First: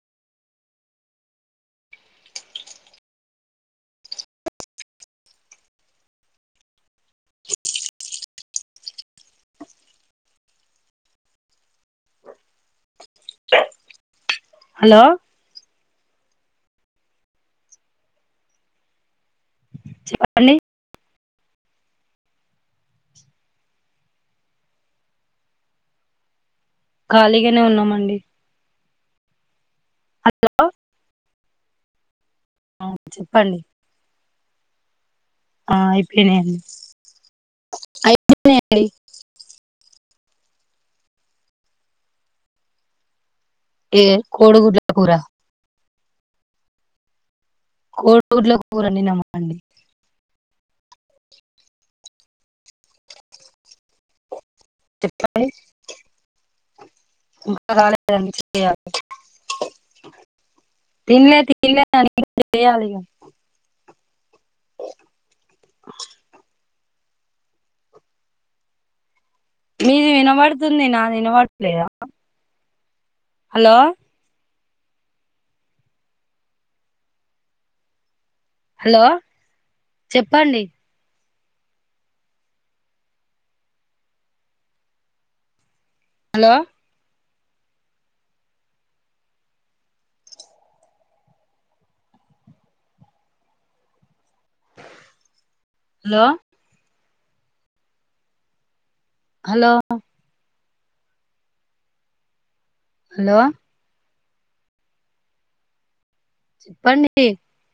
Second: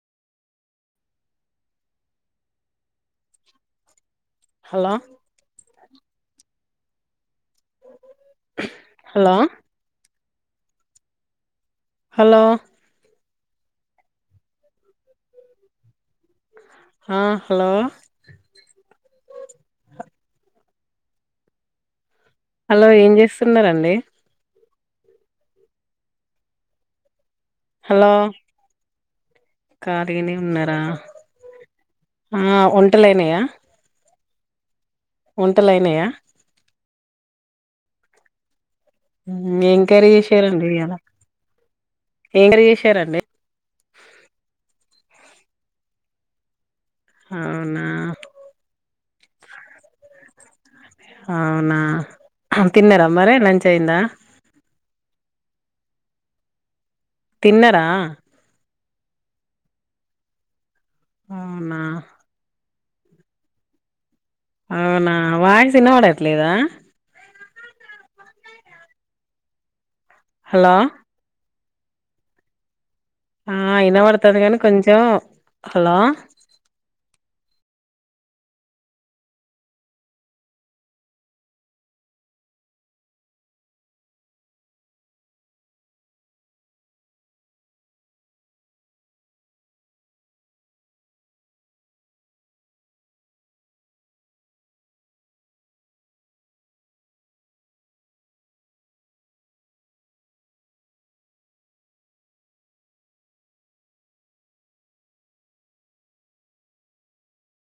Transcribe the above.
Hello hello hello hello హ hello చెప్పళ hello ఏం చేస్తున్నండి ఖాలి నే ఉన్నామండి ఖళీనే ఉన్నారా ఆ వంటలునాయా చెప్పండి వంటలయినాయా అయిపోయండి ఎంకరీ చేసారండి ఇ అలా ఎంకరీ చేసారండి ఏ కోడుగులా కూడారా అవునా కో ఊట్లో పోరండి నమ్ అండి అవునా, తిన్నరా మరి? లంచ్ అయిందా? కాలేజ్ ఇంకా తిన్నారా రాలేదండి, చెక్జేయాలే. తిన్లే అవునా తిన్లే, [unintelligible] చేయాలిగా అవునా? వాయిస్ ఇనపడట్లేదా? మీది హలో వినబడుతుంది, నాది వినబడు లేదా? ఆ ఇనబడ్తది గని కొంచం హలో హలో, చెప్పండి? హలో హలో హలో హలో చెప్పండి?